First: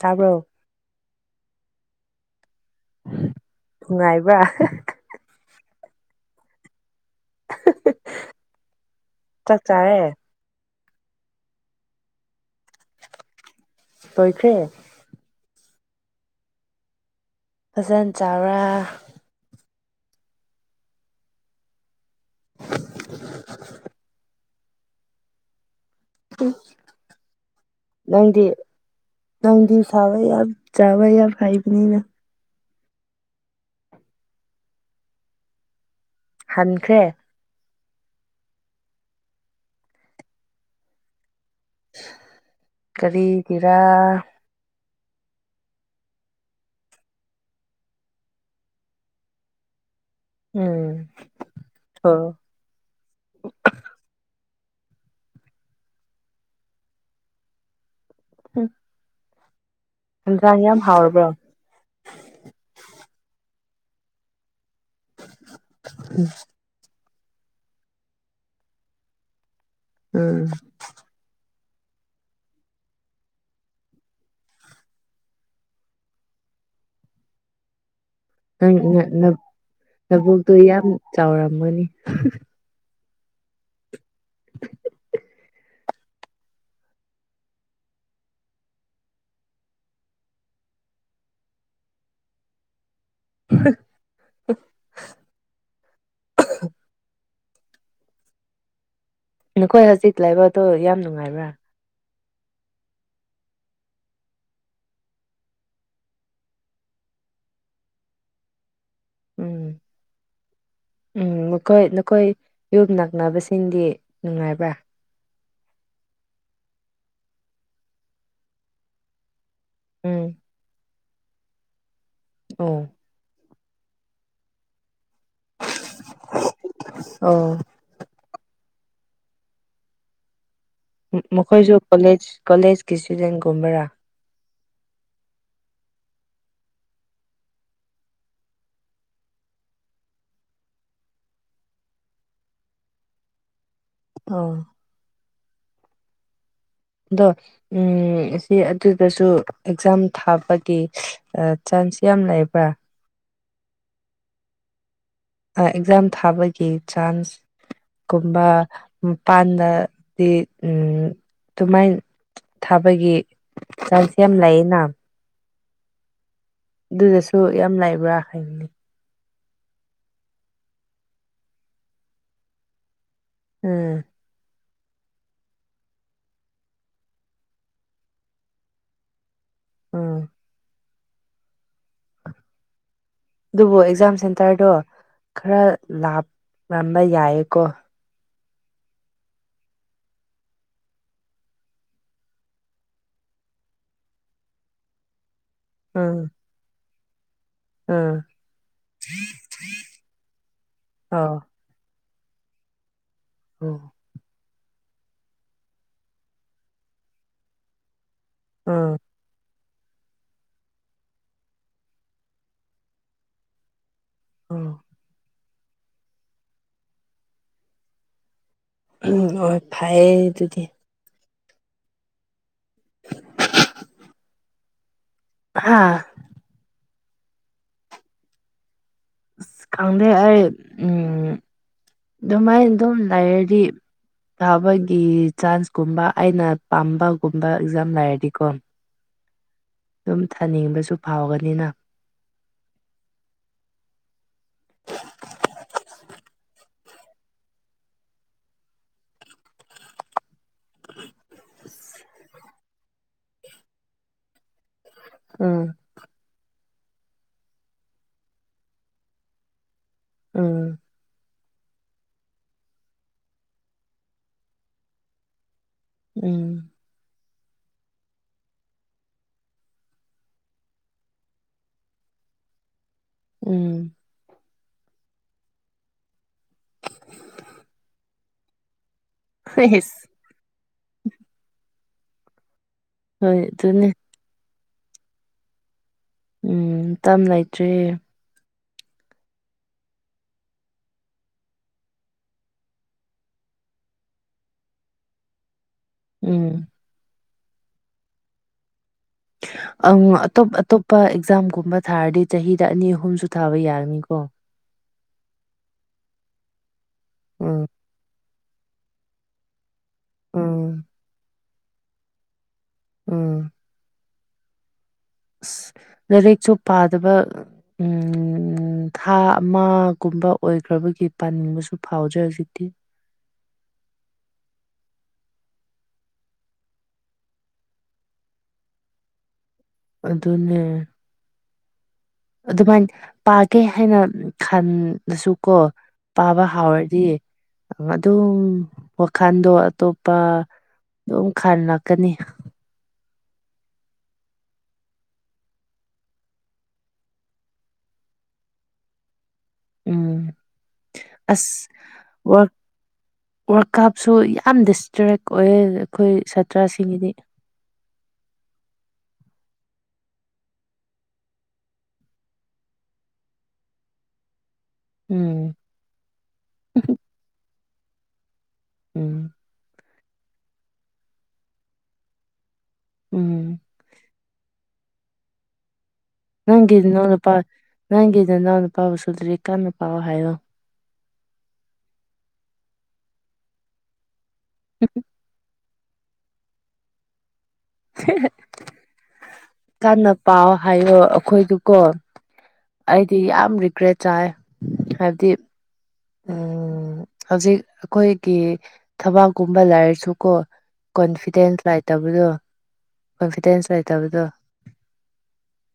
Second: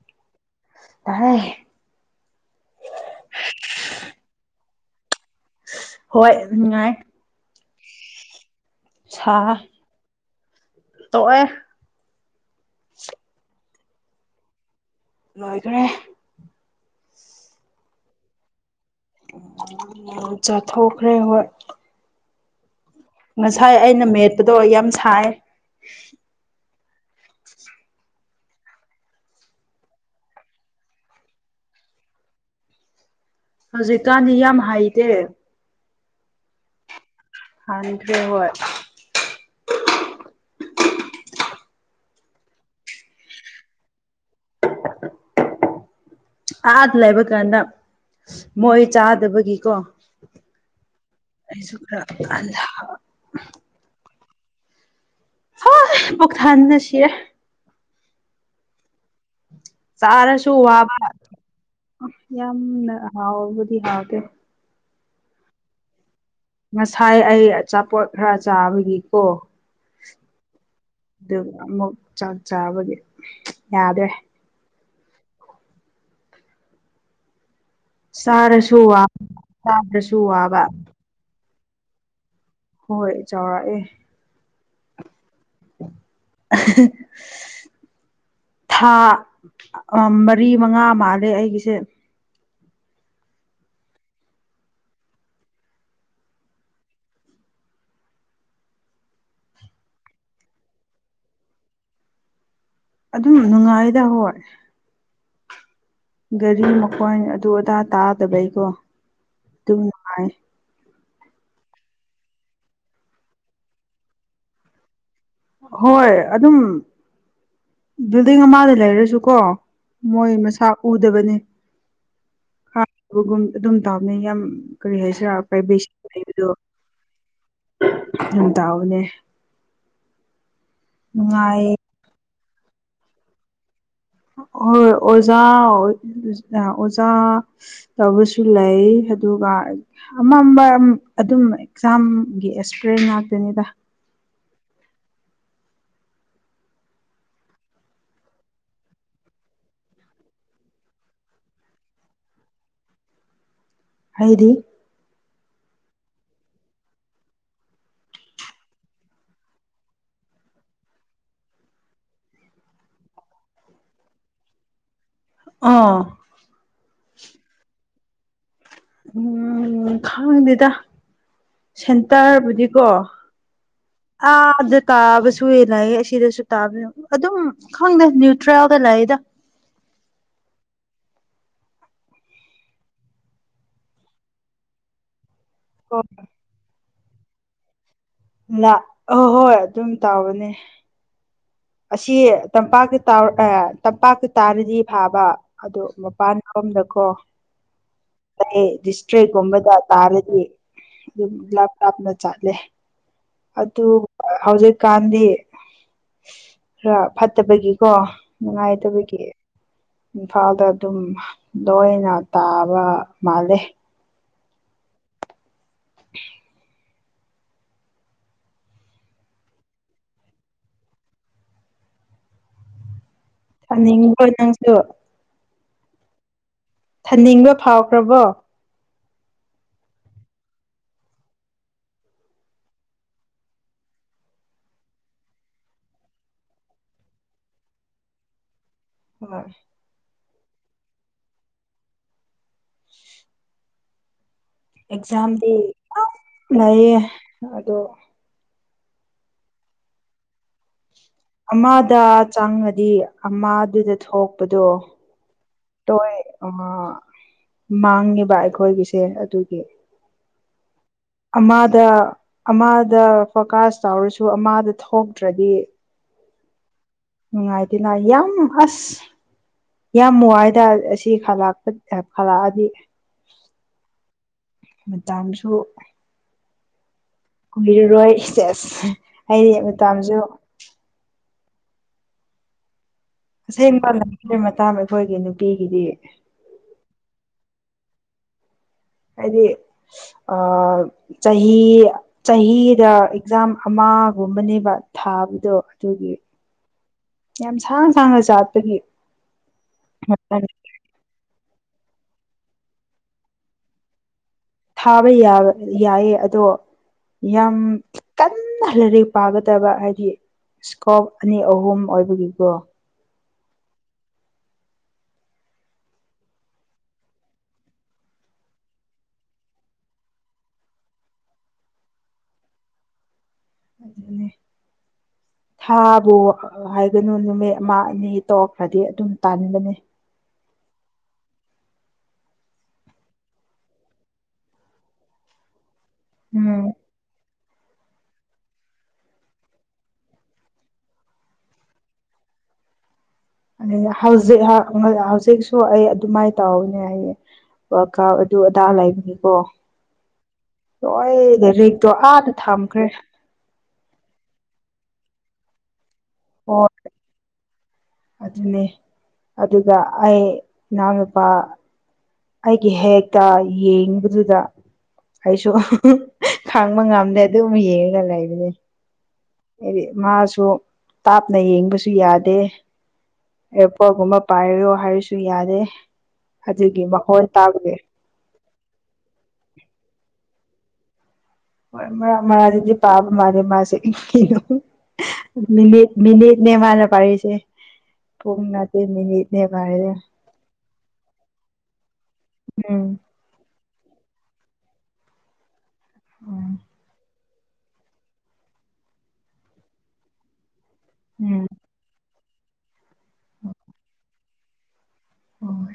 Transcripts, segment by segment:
ꯇꯥꯕ꯭ꯔꯣ ꯇꯥꯍꯦ ꯅꯨꯉꯥꯏꯕꯔꯥ ꯍꯣꯏ ꯅꯨꯉꯥꯏ ꯆꯥꯛ ꯁꯥ ꯆꯥꯔꯦ ꯇꯣꯑꯦ ꯂꯣꯏꯈ꯭ꯔꯦ ꯂꯣꯏꯈꯔꯦ ꯐꯖꯟ ꯆꯥꯕꯔꯥ ꯌꯥꯝ ꯆꯥꯊꯣꯛꯈ꯭ꯔꯦ ꯍꯣꯏ [unintelligible] ꯉꯁꯥꯏ ꯑꯩꯅ ꯃꯦꯠꯄꯗꯣ ꯌꯥꯝ ꯁꯥꯏ ꯎ ꯅꯪꯗꯤ ꯅꯪꯗꯤ ꯁꯥꯕ ꯌꯥꯝ ꯆꯥꯕ ꯌꯥꯝ ꯍꯩꯕꯅꯤꯅ ꯍꯧꯖꯤꯛꯀꯥꯟꯗꯤ ꯌꯥꯝ ꯍꯩꯇꯦ ꯍꯟꯈ꯭ꯔꯦ ꯍꯥꯟꯗ ꯍꯣꯏ ꯀꯔꯤꯒꯤꯔꯥ ꯑꯥꯗ ꯂꯩꯕ ꯀꯥꯟꯗ ꯃꯣꯏ ꯆꯥꯗꯕꯒꯤꯀꯣ ꯎꯝ ꯑꯩꯁꯨ ꯈꯔ ꯑꯣ [unintelligible] ꯍꯣꯏ ꯄꯨꯛ ꯊꯟꯕꯗ ꯁꯤꯔ‌ꯦ ꯎꯝ ꯆꯥꯔꯁꯨ ꯋꯥꯕ ꯌꯥꯝꯅ ꯍꯥꯎꯕꯕꯨꯗꯤ ꯍꯥꯎꯗꯦ ꯎꯝ ꯉꯁꯥꯏ ꯑꯩ ꯑꯆꯥꯄꯣꯠ ꯈꯔ ꯆꯥꯕꯒꯤꯀꯣ ꯎꯝ ꯑꯗꯨꯒ ꯑꯃꯨꯛ ꯆꯥꯛ ꯆꯥꯕꯒꯤ ꯌꯥꯗ꯭ꯔꯦ ꯅꯪ ꯆꯥꯔꯁꯨ ꯋꯥꯕ ꯅꯪ ꯆꯥꯗ꯭ꯔꯁꯨ ꯂꯕꯣꯛꯇꯣ ꯋꯥꯕ ꯌꯥꯝ ꯆꯥꯎꯔꯝꯃꯅꯤ ꯍꯣꯏ ꯆꯥꯎꯔꯥꯛꯑꯦ [inaudible] ꯊꯥ ꯃꯔꯤ ꯃꯉꯥ ꯃꯥꯜꯂꯦ ꯑꯩꯒꯤꯁꯦ ꯍꯥ ꯍꯥ [inaudible] ꯅꯈꯣꯏ ꯍꯧꯖꯤꯛ ꯂꯩꯕꯗꯣ ꯌꯥꯝ ꯅꯨꯡꯉꯥꯏꯕ꯭ꯔꯥ ꯑꯗꯨꯝ ꯅꯨꯡꯉꯥꯏꯗ ꯍꯣꯏ ꯒꯥꯔꯤ ꯃꯈꯣꯟ ꯑꯗꯨ ꯑꯗꯥ ꯇꯥꯗꯕꯩꯀꯣ ꯑꯗꯨ ꯎꯝ ꯅꯨꯡꯉꯥꯏ ꯎꯝ ꯅꯣꯏ ꯅꯈꯣꯏ ꯌꯨꯝ ꯅꯛꯅꯕꯁꯤꯡꯗꯤ ꯅꯨꯡꯉꯥꯏꯕ꯭ꯔꯥ ꯍꯣꯏ ꯑꯗꯨꯝ ꯕꯤꯜꯗꯤꯡ ꯑꯃꯗ ꯂꯩꯔꯁꯨꯀꯣ ꯎꯝ ꯃꯣꯏ ꯃꯁꯥ ꯎꯗꯕꯅꯤ ꯑꯣ ꯕꯒꯨꯝ ꯑꯗꯨꯝ ꯇꯧꯕꯅꯤ ꯌꯥꯝ ꯀꯔꯤ ꯍꯥꯏꯁꯤꯔꯥ ꯄꯥꯏꯕ‍‍ꯦꯁꯤ ꯂꯩꯕꯗꯣ ꯑꯣ ꯌꯥꯝ ꯇꯥꯎꯅꯦ ꯅꯨꯡꯉꯥꯏꯌꯦ ꯃꯈꯣꯏꯁꯨ ꯀꯣꯂꯦꯖ ꯀꯣꯂꯦꯖꯀꯤ ꯏꯁꯇꯨꯗꯦꯟꯒꯨꯝꯕꯔꯥ ꯍ‍ꯣꯏ ꯑꯣꯖꯥ [unintelligible] ꯑꯣꯖꯥ ꯇꯧꯕꯁꯨ ꯂꯩ ꯑꯗꯨꯒ ꯑꯃꯝꯕ ꯑꯗꯨꯝ ꯑꯦꯛꯖꯥꯝꯒꯤ ꯑꯦꯛꯁꯄꯔꯤꯟ ꯉꯥꯛꯇꯅꯤꯗ ꯑ [unintelligible] ꯑꯗꯣ ꯎꯝ ꯁꯤ ꯑꯗꯨꯗꯁꯨ ꯑꯦꯛꯖꯥꯝ ꯊꯥꯕꯒꯤ ꯑ ꯆꯥꯟꯁ ꯌꯥꯝ ꯂꯩꯕ꯭ꯔꯥ ꯍꯥꯏꯗꯤ ꯑꯦꯛꯖꯥꯝ ꯊꯥꯕꯒꯤ ꯆꯥꯟꯁ ꯨꯀꯨꯝꯕ ꯃꯄꯥꯟꯗꯗꯤ ꯎ ꯑꯗꯨꯃꯥꯏ ꯊꯥꯕꯒꯤ ꯆꯥꯟꯁ ꯌꯥꯝ ꯂꯩꯥꯅ ꯑꯥ ꯑꯗꯨꯗꯁꯨ ꯌꯥꯝ ꯂꯩꯕ꯭ꯔꯥ ꯍꯥꯏꯕꯅꯤ ꯎꯝ ꯈꯥꯡꯗꯦꯗ ꯁꯦꯟꯇꯔꯕꯨꯗꯤꯀꯣ ꯎꯝ ꯑꯥꯗ ꯇꯥꯕꯁꯨ [unintelligible] ꯁꯤꯗꯁꯨ ꯇꯥꯕ ꯌ‌‌ꯦꯡꯎ ꯑꯗꯨꯝ ꯈꯪꯗꯦ ꯅ꯭ꯌꯨꯇ꯭ꯔꯦꯜꯒ ꯂꯥꯏ꯭ꯗ ꯑꯥ ꯑꯗꯨꯕꯨ ꯑꯦꯛꯖꯥꯝ ꯁꯦꯟꯇꯔꯗꯣ ꯈꯔ ꯂꯥꯞꯂꯝꯕ ꯌꯥꯏꯌꯦꯀꯣ ꯂ ꯑ ꯍꯣꯏ ꯑꯗꯨꯝ ꯇꯥꯎꯕꯅꯦ ꯑꯁꯤ ꯇꯝꯄꯥꯛꯀꯤ ꯇ ꯇꯝꯄꯥꯛꯀꯤ ꯇꯥꯔꯗꯤ ꯐꯥꯕ ꯑꯗꯨ ꯎꯝ ꯃꯄꯥꯟ ꯁꯣꯝꯗꯀꯣ ꯎꯝ ꯑꯩ ꯗꯤꯁꯇ꯭ꯔꯤꯛ ꯀꯨꯝꯕꯗ ꯇꯔꯗꯤ ꯌꯨꯝ ꯑꯣ ꯂꯥꯞ ꯂꯥꯞꯅ ꯆꯥꯠꯂꯦ ꯎꯝ ꯑꯗꯨ ꯍꯧꯖꯤꯛꯀꯥꯟꯗꯤ ꯈꯔ ꯐꯠꯇꯕꯒꯤꯀꯣ ꯎꯝ ꯅꯨꯡꯉꯥꯏꯇꯕꯒꯤ ꯏꯝꯐꯥꯜꯗ ꯑꯗꯨꯝ ꯂꯣꯏꯅ ꯇꯥꯕ ꯃꯥꯜꯂꯦ ꯎꯝ [inaudible] ꯎꯝ ꯍꯣꯏ ꯐꯩ ꯑꯗꯨꯗꯤ ꯊꯝꯅꯤꯡꯉꯤꯕꯣ ꯅꯪ ꯑꯗꯨ ꯍꯥꯥ ꯊꯝꯅꯤꯡꯕ ꯐꯥꯎꯈ꯭ꯔꯕꯣ ꯑꯁ ꯈꯪꯗꯦ ꯑꯩ ꯎꯝ ꯑꯗꯨꯃꯥꯏꯅ ꯑꯗꯨꯝ ꯂꯩꯔꯗꯤ ꯊꯥꯕꯒꯤ ꯆꯥꯟꯁꯀꯨꯝꯕ ꯑꯩꯅ ꯄꯥꯝꯕꯒꯨꯝꯕ ꯑꯦꯛꯖꯥꯝ ꯂꯩꯔꯗꯤꯀꯣ ꯍꯥꯏ ꯑꯗꯨꯝ ꯊꯥꯅꯤꯡꯕꯁꯨ ꯐꯥꯎꯒꯅꯤꯅ ꯑꯦꯛꯖꯥꯝꯗꯤ ꯂꯩꯌꯦ ꯑꯗꯣ ꯑꯃꯗ ꯆꯪꯉꯗꯤ ꯑꯃꯗꯨꯗ ꯊꯣꯛꯄꯗꯣ ꯎꯝ ꯇꯣꯏ ꯑꯃ ꯃꯥꯡꯉꯤꯕ ꯑꯩꯈꯣꯏꯒꯤꯁꯦ ꯑꯗꯨꯒꯤ ꯎꯝ ꯑꯃꯗ ꯑꯃꯗ ꯐꯣꯀꯥꯁ ꯇꯧꯔꯁꯨ ꯑꯃꯗ ꯊꯣꯛꯇ꯭ꯔꯗꯤ ꯎꯝ ꯅꯨꯡꯉꯥꯏꯗꯦꯅ ꯌꯥꯝ ꯑꯁ ꯌꯥꯝ ꯆꯥꯏꯗ ꯑꯁꯤ ꯈꯂꯛ ꯈꯂꯛꯑꯗꯤ ꯎꯝ ꯃꯇꯥꯡꯁꯨ ꯀꯨꯏꯔꯔꯣꯏ ꯏꯁꯦꯁ ꯑꯩ ꯍꯩꯁ ꯃꯇꯥꯝꯁꯨ ꯍꯣꯏ ꯑꯗꯨꯅꯦ ꯑꯁꯦꯡꯕ ꯂꯝꯁꯤ ꯃꯇꯥꯡ ꯑꯩꯈꯣꯏꯒꯤ ꯅꯨꯄꯤꯒꯤꯗꯤ ꯎꯝ ꯃꯇꯝ ꯂꯩꯇ꯭ꯔꯦ ꯑꯩꯗꯤ ꯑ ꯆꯍꯤ ꯆꯍꯤꯗ ꯑꯦꯛꯖꯥꯝ ꯑꯃꯒꯨꯝꯕꯅꯦꯕ ꯊꯥꯕꯗꯣ ꯑꯗꯨꯒꯤ ꯎꯝ ꯌꯥꯝ ꯁꯥꯡ ꯁꯥꯡꯅ ꯆꯥꯠꯄꯒꯤ ꯑꯪ ꯑꯇꯣꯞ ꯑꯇꯣꯞꯄ ꯑꯦꯛꯖꯥꯝꯒꯨꯝꯕ ꯊꯥꯔꯗꯤ ꯆꯍꯤꯗ ꯑꯅꯤ ꯑꯍꯨꯝꯁꯨ ꯊꯥꯕ ꯌꯥꯔꯅꯤꯀꯣ ꯊꯥꯕ ꯌꯥꯕ ꯌꯥꯏꯌꯦ ꯑꯗꯣ ꯌꯥꯝ ꯎꯝ ꯀꯟꯅ ꯂꯥꯏꯔꯤꯛ ꯄꯥꯒꯗꯕ ꯍꯥꯏꯗꯤ ꯎꯝ ꯏꯁꯀꯣꯞ ꯑꯅꯤ ꯑꯍꯨꯝ ꯑꯣꯏꯕꯒꯤꯀꯣ ꯎꯝ ꯑꯁ ꯂꯥꯏꯔꯤꯛꯁꯨ ꯄꯥꯗꯕ ꯎꯝ ꯊꯥ ꯑꯃꯒꯨꯝꯕ ꯑꯣꯏꯈ꯭ꯔꯕꯒꯤ ꯄꯥꯅꯤꯡꯕꯁꯨ ꯐꯥꯎꯗ꯭ꯔꯦ ꯍꯧꯖꯤꯛꯇꯤ ꯑꯗꯨꯅꯦ ꯊꯥꯕꯨ ꯍꯥꯏꯒꯅꯨ ꯅꯨꯃꯤꯠ ꯑꯃ ꯑꯅꯤ ꯇꯣꯛꯈ꯭ꯔꯗꯤ ꯑꯗꯨꯝ ꯇꯥꯟꯒꯅꯤ ꯑꯗꯨꯅꯦ ꯑꯗꯨꯃꯥꯏꯅ ꯄꯥꯒꯦ ꯍꯥꯏꯅ ꯈꯜꯂꯁꯨ ꯀꯣ ꯄꯥꯕ ꯎꯝ ꯍꯥꯎꯔꯗꯤ ꯑꯗꯨꯝ ꯋꯥꯈꯜꯗꯣ ꯑꯇꯣꯞꯄ ꯑꯗꯨꯝ ꯈꯥꯂꯛꯀꯅꯤ ꯑꯗꯨ ꯍꯧꯖꯤꯛ ꯍꯧꯖꯤꯛꯁꯨ ꯑꯩ ꯑꯗꯨꯃꯥꯏꯅ ꯇꯧꯅꯦ ꯍꯥꯏꯌꯦ ꯋꯥꯀꯥ ꯑꯗꯨ ꯑꯗꯥ ꯂꯩꯕꯅꯦꯀꯣ ꯎꯝ ꯍꯣꯏ ꯂꯥꯏꯔꯤꯛꯇꯣ ꯑꯥꯗ ꯊꯝꯈ꯭ꯔꯦ ꯋꯥꯔꯀꯥꯞꯁꯨ ꯌꯥꯝ ꯗꯤꯁꯇ꯭ꯔꯦꯛ ꯑꯣꯏꯌꯦ ꯑꯩꯈꯣꯏ ꯁꯥꯇ꯭ꯔꯁꯤꯡꯒꯤꯗꯤ ꯑꯗꯨꯅꯤ ꯑꯗꯨꯒ ꯑꯩ ꯏꯅꯥꯎꯅꯄꯥ ꯑꯩꯒꯤ ꯍꯦꯛꯇ ꯌꯦꯡꯕꯗꯨꯗ ꯎꯝ ꯑꯩꯁꯨ ꯈꯥꯡꯕ ꯉꯝꯗꯦ ꯑꯗꯨꯝ ꯌꯦꯡꯉꯒ ꯂꯩꯕꯅꯦ ꯎꯝ ꯍꯥꯏꯗꯤ ꯃꯥꯁꯨ ꯇꯥꯞꯅ ꯌꯦꯡꯕꯁꯨ ꯌꯥꯗꯦ ꯎꯝ ꯑꯦꯌꯥꯔꯄꯣꯔꯠꯀꯨꯝꯕ ꯄꯥꯏꯔꯣ ꯍꯥꯏꯔꯁꯨ ꯌꯥꯗꯦ ꯅꯪꯒꯤ ꯑꯗꯨꯒꯤ ꯅꯅꯥꯎ ꯃꯈꯣꯟ ꯅꯨꯄꯥ ꯇꯥꯕꯒꯤ ꯅꯪꯒꯤ ꯅꯅꯥꯎꯅ ꯅꯨꯄꯥꯕꯨꯁꯨ ꯂꯥꯏꯔꯤꯛ ꯀꯟꯅ ꯄꯥꯎ ꯍꯥꯏꯌꯣ ꯍꯣꯏ ꯃꯔꯛ ꯃꯔꯛꯇꯗꯤ ꯄꯥꯕ ꯃꯥꯜꯂꯦ ꯃꯥꯁꯦ ꯃꯤꯅꯤꯠ ꯀꯣ ꯃꯅꯤꯠꯅꯦ ꯃꯥꯅ ꯄꯥꯔꯤꯁꯦ ꯍ [unintelligible] ꯄꯨꯡ ꯅꯥꯇꯦ ꯃꯤꯅꯤꯠ ꯀꯅ ꯄꯥꯎ ꯍꯥꯏꯌꯣ ꯑꯩꯈꯣꯏꯗꯨꯀꯣ ꯎꯝ ꯑꯩꯗꯤ ꯌꯥꯝ ꯔꯤꯒ꯭ꯔꯦꯠ ꯆꯥꯏꯌꯦ ꯍꯥꯏꯕꯗꯤ ꯎꯝ ꯍꯧꯖꯤꯛ ꯑꯩꯈꯣꯏꯒꯤ ꯊꯕꯥꯛꯀꯨꯝꯕ ꯂꯥꯏꯔꯁꯨꯀꯣ ꯀꯣꯟꯐꯤꯗꯦꯟꯁ ꯂꯩꯇꯕꯗꯣ ꯀꯣꯟꯐꯤꯗꯦꯟꯁ ꯂꯩꯇꯕꯗꯣ ꯑꯣ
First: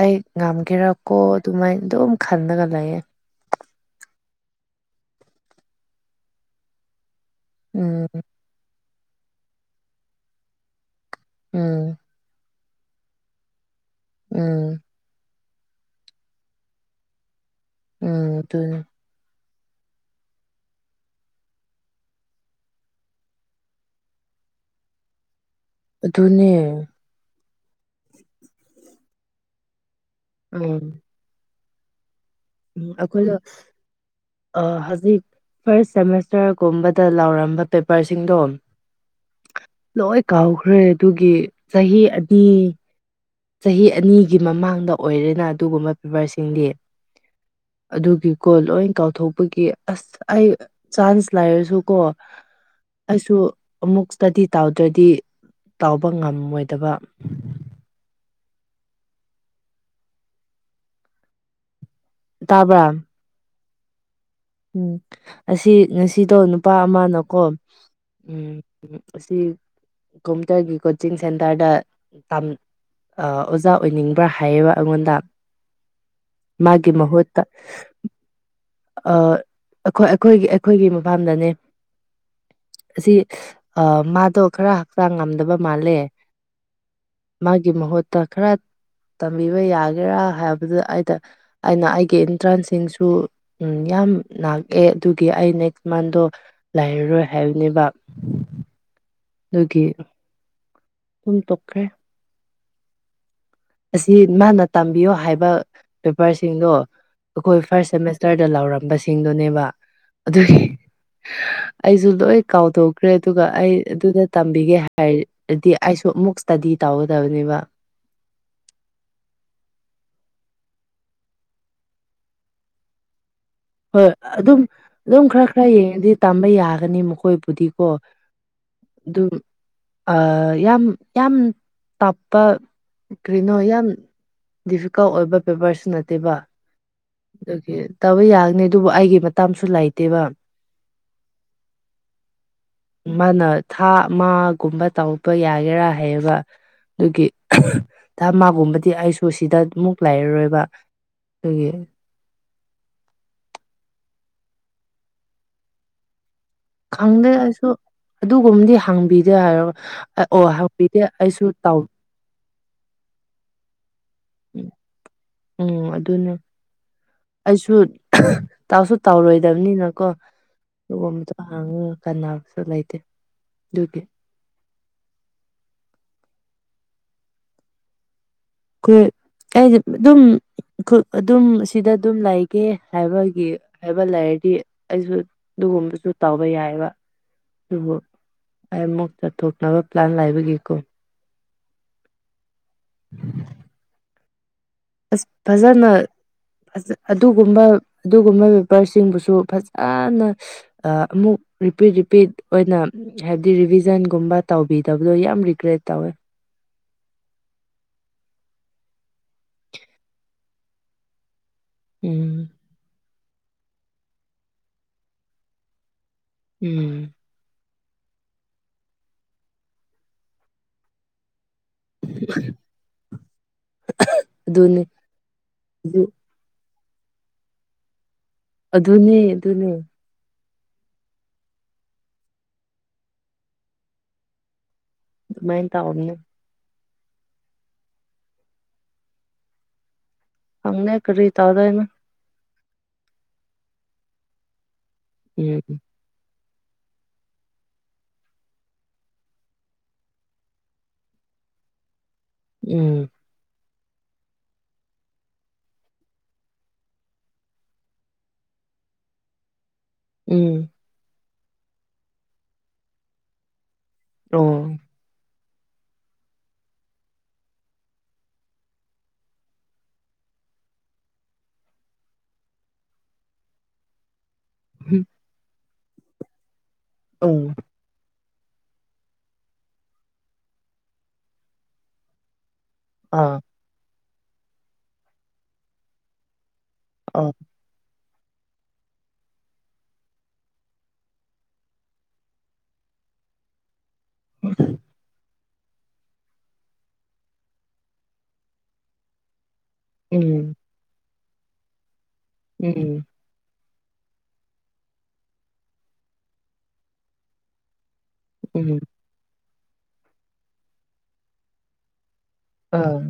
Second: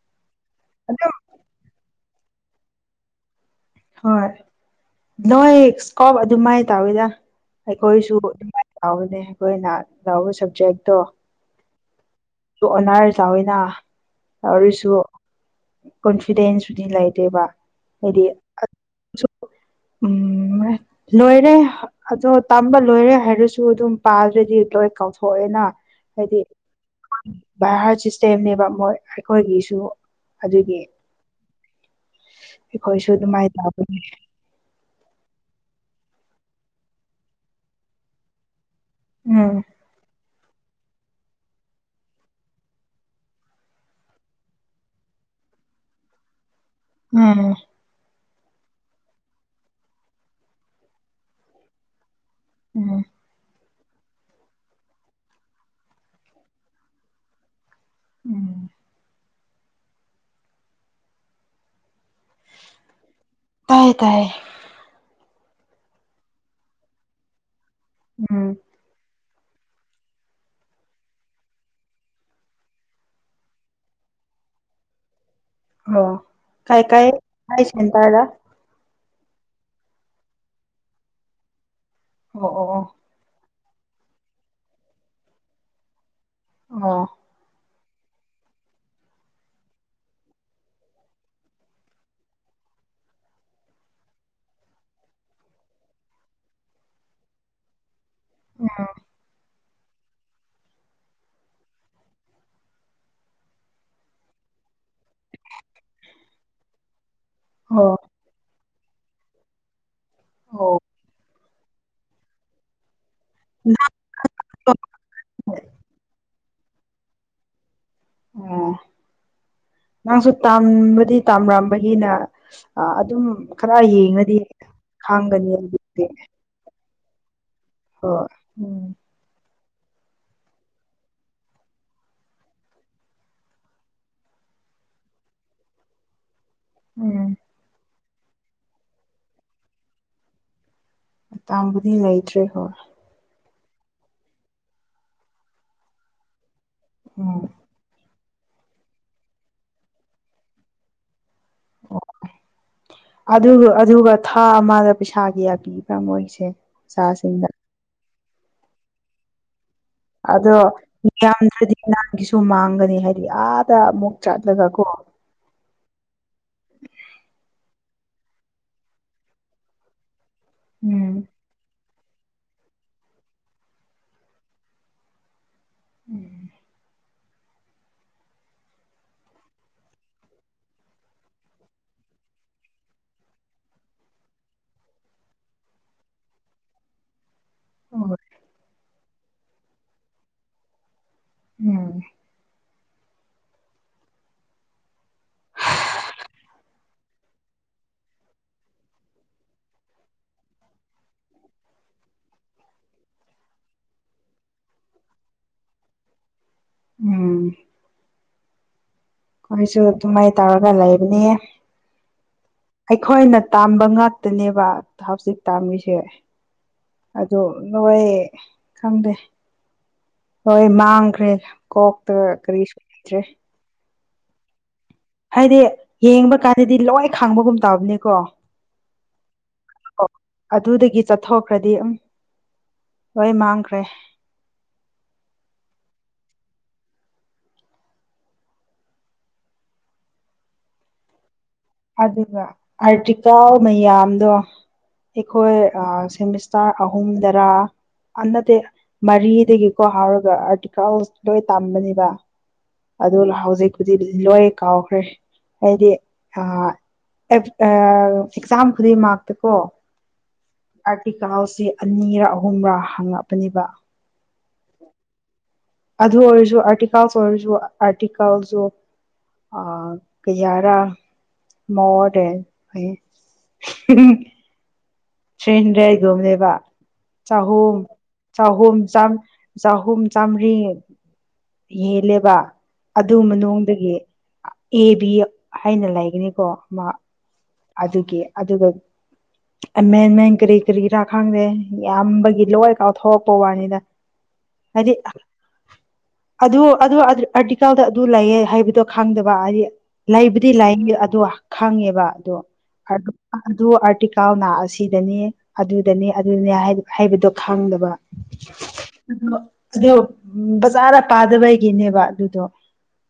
ꯑꯩ ꯉꯝꯒꯦꯔꯀꯣ ꯑꯗꯨꯃꯥꯏꯅ ꯑꯗꯨꯝ ꯈꯜꯂꯒ ꯂꯩꯌꯦ ꯍꯣꯏ ꯅꯣꯏ ꯁ꯭ꯀꯣꯞ ꯑꯗꯨꯃꯥꯏꯅ ꯇꯧꯋꯤꯗ ꯎꯝ ꯑꯩꯈꯣꯏꯁꯨ ꯑꯗꯨꯃꯥꯏ ꯇꯧꯕꯅꯦ ꯑꯩꯈꯣꯏꯅ ꯂꯧꯕꯥ ꯁꯕꯖꯦꯛꯇꯣ ꯎꯝ ꯑꯗꯨ ꯑꯣꯟꯅꯔ ꯆꯥꯎꯏꯅ ꯎꯝ ꯇꯧꯔꯁꯨ ꯀꯣꯟꯐꯤꯗꯦꯟ꯭ꯁꯁꯨꯗꯤ ꯂꯩꯇꯦꯕ ꯍꯥꯏꯗꯤ ꯎꯝ ꯎꯝ ꯂꯣꯏꯔꯦ ꯑꯗꯣ ꯇꯝꯕ ꯂꯣꯏꯔꯦ ꯍꯥꯏꯔꯁꯨ ꯑꯗꯨꯝ ꯄꯥꯗ꯭ꯔꯗꯤ ꯂꯣꯏ ꯀꯥꯎꯊꯣꯛꯑꯦꯅ ꯑꯗꯨꯅꯦ ꯚꯏ ꯍꯥꯔ꯭ꯗ ꯁꯤꯁꯇꯦꯝꯅꯦꯕ ꯃꯣꯏ ꯑꯩꯈꯣꯏꯒꯤꯁꯨ ꯑꯗꯨꯒꯤ ꯎꯝ ꯎꯝ ꯑꯩꯈꯣꯏꯁꯨ ꯑꯩꯈꯣꯏꯅꯥ ꯑꯗꯨꯃꯥꯏꯅ ꯇꯧꯕꯅꯤ ꯍꯧꯖꯤꯛ ꯐꯥꯔ꯭ꯁ ꯁꯦꯃꯤꯁꯇꯔꯒꯨꯝꯕꯗ ꯂꯧꯔꯝꯕ ꯄꯦꯄꯔꯁꯤꯡꯗꯣ ꯎꯝ ꯂꯣꯏ ꯀꯥꯎꯈ꯭ꯔꯦ ꯑꯗꯨꯒꯤ ꯆꯍꯤ ꯑꯅꯤ ꯆꯍꯤ ꯑꯅꯤꯒꯤ ꯃꯃꯥꯡꯗ ꯑꯣꯏꯔꯦꯅ ꯑꯗꯨꯒꯨꯝꯕ ꯄꯦꯄꯔꯁꯤꯡꯗꯤ ꯎꯝ ꯑꯗꯨꯒꯤꯀꯣ ꯂꯣꯏ ꯀꯥꯎꯊꯣꯛꯄꯒꯤ ꯑꯁ ꯑꯩ ꯆꯥꯟ꯭ꯁ ꯂꯩꯔꯁꯨꯀꯣ ꯎꯝ ꯑꯩꯁꯨ ꯑꯃꯨꯛ ꯏꯁꯇꯗꯤ ꯇꯧꯗ꯭ꯔꯗꯤ ꯇꯧꯕꯥ ꯉꯝꯃꯣꯏꯗꯕ ꯎꯝ ꯇꯥꯕ꯭ꯔ꯫ ꯇꯥꯏꯌꯦ ꯇꯥꯏꯌꯦ꯫ ꯎꯝ ꯑꯁꯤ ꯉꯁꯤꯗꯣ ꯅꯨꯄꯥ ꯑꯃꯅꯀꯣ ꯎꯝ ꯎ ꯑꯁꯤ ꯀꯝꯄ꯭ꯌꯨꯇꯔꯒꯤ ꯀꯣꯆꯤꯡ ꯁꯦꯟꯇꯔꯗ ꯇꯝ ꯑ ꯑꯣꯖꯥ ꯑꯣꯏꯅꯤꯡꯕ꯭ꯔꯥ ꯍꯥꯏꯌꯦꯕ ꯑꯩꯉꯣꯟꯗ ꯃꯥꯒꯤ ꯃꯍꯨꯠꯇ꯫ ꯀꯥꯏꯗ꯫ ꯑ ꯑꯩꯈꯣꯏ ꯑꯩꯈꯣꯏꯒꯤ ꯑꯩꯈꯣꯏꯒꯤ ꯃꯐꯝꯗꯅꯦ꯫ ꯑꯣ ꯑꯣ ꯑꯣ꯫ ꯑꯁꯤ ꯑ ꯃꯥꯗꯣ ꯈꯔ ꯍꯛꯆꯥꯡ ꯉꯝꯗꯕ ꯃꯥꯜꯂꯦ꯫ ꯑꯣ꯫ ꯃꯥꯒꯤ ꯃꯍꯨꯠꯇ ꯈꯔ ꯇꯝꯕꯤꯕ ꯌꯥꯒꯦꯔꯥ ꯍꯥꯏꯕꯗ ꯑꯩꯗ ꯑꯩꯅ ꯑꯩꯒꯤ ꯑꯤꯟꯇ꯭ꯔꯟꯁꯤꯡꯁꯨ ꯎꯝ ꯌꯥꯝ ꯉꯥꯛꯑꯦ ꯑꯗꯨꯒꯤ ꯑꯩ ꯅꯦꯛꯁ ꯃꯟꯗꯣ ꯂꯩꯔꯔꯣꯏ ꯍꯥꯏꯕꯅꯦꯕ꯫ ꯑꯣ꯫ ꯑꯗꯨꯒꯤ ꯑꯗꯨꯨꯝ ꯇꯣꯛꯈ꯭ꯔꯦ꯫ ꯑꯁꯤ ꯃꯥꯅ ꯇꯝꯕꯤꯌꯣ ꯍꯥꯏꯕ ꯄꯦꯄꯔꯁꯤꯡꯗꯣ ꯑꯩꯈꯣꯏ ꯐꯥꯔꯁ ꯑꯣ ꯁꯦꯃꯦꯁ ꯇꯔꯗ ꯂꯥꯎꯔꯝꯕꯁꯤꯡꯗꯨꯅꯦꯕ ꯑꯗꯨꯒꯤ ꯑꯣ ꯑꯩꯁꯨ ꯂꯣꯏ ꯀꯥꯎꯊꯣꯛ ꯈ꯭ꯔꯦ ꯑꯗꯨꯒ ꯑꯩ ꯑꯗꯨꯗ ꯇꯝꯕꯤꯒꯦ ꯍꯥꯏꯔꯗꯤ ꯑꯩꯁꯨ ꯑꯃꯨꯛ ꯏꯁꯇꯗꯤ ꯇꯧꯒꯗꯕꯅꯦꯕ꯫ ꯑꯣ꯫ ꯅꯪꯁꯨ ꯇꯝꯕꯗꯤ ꯇꯝꯔꯝꯕꯒꯤꯅ ꯑ ꯑꯗꯨꯝ ꯈꯔ ꯍꯣꯏ ꯌꯦꯡꯉꯗꯤ ꯑꯗꯨꯝ ꯑꯗꯨꯝ ꯈꯔ ꯈꯥꯡꯒꯅꯤ ꯈꯔ ꯑꯗꯨꯗꯤ ꯌꯦꯡꯉꯗꯤ ꯇꯝꯕ ꯌꯥꯒꯅꯤ ꯃꯈꯣꯏꯕꯨꯗꯤ ꯀꯣ ꯍꯣꯏ ꯎꯝ ꯑꯗꯨꯝ ꯑ ꯌꯥꯝ ꯌꯥꯝ ꯇꯞꯄ ꯀꯔꯤꯅꯣ ꯌꯥꯝ ꯗꯤꯐꯤꯀꯜꯠ ꯑꯣꯏꯕ ꯄꯦꯄꯔꯁꯨ ꯅꯠꯇꯦꯕ꯫ ꯎꯝ꯫ ꯑꯗꯨꯒꯤ ꯇꯧꯕ ꯌꯥꯒꯅꯤ ꯑꯗꯨꯕꯨ ꯑꯩꯒꯤ ꯃꯇꯝꯁꯨ ꯂꯩꯇꯦꯕ꯫ ꯃꯇꯝꯕꯨꯗꯤ ꯂꯩꯇ꯭ꯔꯦ ꯍꯣꯏ꯫ ꯃꯥꯅ ꯊꯥ ꯑꯃꯒꯨꯝꯕ ꯇꯧꯕ ꯌꯥꯒꯦꯔꯥ ꯍꯥꯏꯌꯦꯕ꯫ ꯑꯗꯨꯒꯤ ꯎꯝ ꯊꯥ ꯑꯃꯥ ꯒꯨꯝꯕꯗꯤ ꯑꯩꯁꯨ ꯁꯤꯗ ꯑꯃꯨꯛ ꯂꯩꯔꯔꯣꯏꯕ ꯑꯩꯗꯨꯒꯤ꯫ ꯑꯣ ꯑꯗꯨꯒ ꯑꯗꯨꯒ ꯊꯥ ꯑꯃꯗ ꯄꯩꯁꯥ ꯀꯌꯥ ꯄꯤꯕ꯭ꯔꯥ ꯃꯣꯏꯁꯦ꯫ ꯈꯪꯗꯦ ꯑꯣꯖꯥꯁꯤꯡꯗ ꯑꯩꯁꯨ꯫ ꯑꯗꯨꯒꯨꯝꯕꯗꯤ ꯍꯥꯡꯕꯤꯗꯦ ꯍꯥꯏꯔꯣ ꯑꯣ ꯍꯥꯡꯕꯤꯗꯦ ꯑꯩꯁꯨ ꯇꯥꯎ ꯒꯤꯁꯨ ꯃꯥꯡꯒꯅꯤ ꯍꯥꯏꯗꯤ ꯑꯥꯗ ꯑꯃꯨꯛ ꯆꯠꯂꯒ ꯀꯣ꯫ ꯎꯝ ꯑꯗꯨꯅꯦ꯫ ꯑꯩꯁꯨ ꯇꯥꯎꯁꯨ ꯇꯥꯎꯔꯣꯏꯗꯕꯅꯤꯅꯀꯣ꯫ ꯎꯝ ꯑꯗꯨꯒꯨꯝꯕꯗꯣ ꯍꯥꯡꯉꯒ ꯀꯥꯟꯅꯕꯁꯨ ꯂꯩꯇꯦ ꯑꯗꯨꯒꯤ꯫ ꯎꯝ꯫ ꯈꯣꯏ ꯑꯩꯗꯤ ꯑꯗꯨꯝ ꯈꯨ ꯑꯗꯨꯝ ꯁꯤꯗ ꯑꯗꯨꯝ ꯂꯩꯒꯦ ꯍꯥꯏꯕꯒꯤ ꯍꯥꯏꯕ ꯂꯩꯔꯗꯤ ꯑꯩꯁꯨ ꯑꯗꯨꯒꯨꯝꯕꯁꯨ ꯇꯧꯕ ꯌꯥꯏꯕ꯫ ꯑꯗꯨꯕꯨ ꯍꯣꯏ ꯑꯩ ꯑꯃꯨꯛ ꯆꯠꯊꯣꯛꯅꯕ ꯄ꯭ꯂꯥꯟ ꯂꯩꯕꯒꯤꯀꯣ꯫ ꯎꯝ꯫ ꯑꯁ ꯐꯖꯅ ꯐꯖ ꯑꯗꯨꯒꯨꯝꯕ ꯑꯗꯨꯒꯨꯝꯕ ꯄꯦꯄꯔꯁꯤꯡꯕꯨꯁꯨ ꯐꯖꯅ ꯑꯃꯨꯛ ꯔꯤꯄꯤꯠ ꯔꯤꯄꯤꯠ ꯑꯣꯏꯅ꯫ ꯍꯥꯏꯕꯗꯤ ꯔꯤꯚꯤꯖꯟꯒꯨꯝꯕ ꯇꯧꯕꯤꯗꯕꯗꯣ ꯌꯥꯝ ꯔꯤꯒ꯭ꯔꯦꯠ ꯇꯧꯋꯦ꯫ ꯎꯝ꯫ ꯑꯩꯈꯣꯏꯁꯨ ꯑꯗꯨꯃꯥꯏꯅ ꯇꯧꯔꯒ ꯂꯩꯕꯅꯦ ꯎꯝ ꯑꯩꯈꯣꯏꯅ ꯇꯥꯝꯕ ꯉꯥꯛꯇꯅꯦꯕ ꯍꯧꯖꯤꯛ ꯇꯥꯝꯃꯤꯁꯦ꯫ ꯎꯝ꯫ ꯑꯗꯨ ꯅꯣꯏ ꯈꯪꯗꯦ ꯂꯣꯏ ꯃꯥꯡꯈ꯭ꯔꯦꯗ꯫ ꯀꯣꯛ ꯇ ꯀꯔꯤꯁꯨ ꯂꯩꯇ꯭ꯔꯦ꯫ ꯑꯗꯨꯅꯤ꯫ ꯍꯥꯏꯗꯤ ꯑꯗꯨ ꯌꯦꯡꯕ ꯀꯥꯟꯗꯗꯤ ꯂꯣꯏ ꯈꯥꯡꯕꯒꯨꯝ ꯇꯧꯕꯅꯦꯀꯣ꯫ ꯑꯗꯨꯅꯦ ꯑꯗꯨꯅꯦ꯫ ꯑꯗꯨꯗꯒꯤ ꯆꯠꯊꯣꯛꯈ꯭ꯔꯗꯤ ꯎꯝ ꯍꯣꯏ ꯃꯥꯡꯈ꯭ꯔꯦ꯫ ꯑꯗꯨꯃꯥꯏ ꯇꯧꯕꯅꯤ꯫ ꯈꯪꯗꯦ ꯀꯔꯤ ꯇꯥꯎꯗꯣꯏꯅꯣ꯫ ꯑꯗꯨꯒ ꯑꯥꯔꯇꯤꯀꯜ ꯃꯌꯥꯝꯗꯣ ꯑꯩꯈꯣꯏ ꯎꯝ ꯁꯦꯃꯤꯁ ꯇꯔ ꯑꯍꯨꯝꯗꯔꯥ꯫ ꯑ ꯅꯠꯇꯦ ꯃꯔꯤꯗꯒꯤꯀꯣ ꯍꯥꯎꯔꯒ ꯑꯥꯔꯇꯤꯀꯜ ꯂꯣꯏ ꯇꯝꯕꯅꯦꯕ꯫ ꯎꯝ꯫ ꯑꯗꯨꯅ ꯍꯧꯖꯤꯛꯄꯨꯗꯤ ꯂꯣꯏ ꯀꯥꯎꯈ꯭ꯔꯦ꯫ ꯍꯥꯏꯗꯤ ꯊꯥ ꯑꯦꯛꯖꯥꯝ ꯈꯨꯗꯤꯡꯃꯛꯇ ꯀꯣ꯫ ꯎꯝ꯫ ꯑꯥꯔꯇꯤꯀꯜꯁꯤ ꯑꯅꯤꯔꯥ ꯑꯍꯨꯝꯔ ꯍꯪꯉꯛꯄꯅꯦꯕ꯫ [unintelligible] ꯑꯗꯨ ꯑꯣꯏꯔꯁꯨ ꯑꯥꯔꯇꯤꯀꯜꯁ ꯑꯣꯏꯔꯖꯨ ꯑꯥꯔꯇꯤꯀꯜꯖꯨ ꯑ ꯀꯌꯥꯔꯥ ꯃꯣꯔ ꯗꯦꯟ [unintelligible] ꯊ꯭ꯔꯤꯍꯟꯗꯔꯦꯠ ꯒꯣꯝꯕꯅꯦꯕ ꯎꯝ ꯆꯍꯨꯝ꯫ ꯆꯍꯨꯝ ꯆꯍꯨꯝ ꯆꯥꯝꯃꯔꯤ ꯍꯦꯜꯂꯦꯕ꯫ ꯑꯗꯨ ꯑꯥ ꯃꯅꯨꯡꯗꯒꯤꯗꯒꯤ ꯑꯦ ꯕꯤ ꯍꯥꯏꯅ ꯂꯩꯒꯅꯤꯀꯣ ꯑꯃ [unintelligible] ꯑꯗꯨꯒꯤ ꯑꯗꯨꯒ ꯑꯦꯃꯦꯟꯃꯦꯟ ꯀꯔꯤ ꯀꯔꯤꯔꯥ ꯈꯪꯗꯦ ꯌꯥꯝꯕꯒꯤ ꯂꯣꯏ ꯀꯥꯎꯊꯣꯛꯄ ꯋꯥꯅꯤꯗ꯫ ꯍꯥꯏꯗꯤ, ꯑꯗꯨ ꯑꯗꯨ ꯑꯥꯔꯇꯤꯀꯜꯗ ꯑꯗꯨ ꯂꯩꯌꯦ ꯍꯥꯏꯕꯗꯣ ꯈꯪꯗꯕ ꯍꯥꯏꯗꯤ, ꯎꯝ ꯂꯩꯕꯨꯗꯤ ꯂꯩ ꯑꯗꯣ ꯈꯪꯉꯦꯕ ꯑꯗꯣ. ꯎꯝ ꯑꯗꯨ ꯑꯥꯔꯇꯤꯀꯜꯅ ꯑꯁꯤꯗꯅꯤ ꯑꯗꯨꯗꯅꯤ ꯑꯗꯨꯅꯤ ꯍꯥꯏꯕꯗꯣ ꯈꯪꯗꯕ꯫ ꯑ ꯎꯝ ꯑꯗꯨ ꯕꯖꯥꯔꯗ ꯄꯥꯗꯕꯩꯒꯤꯅꯦꯕ ꯑꯗꯨꯗꯣ꯫ [unintelligible]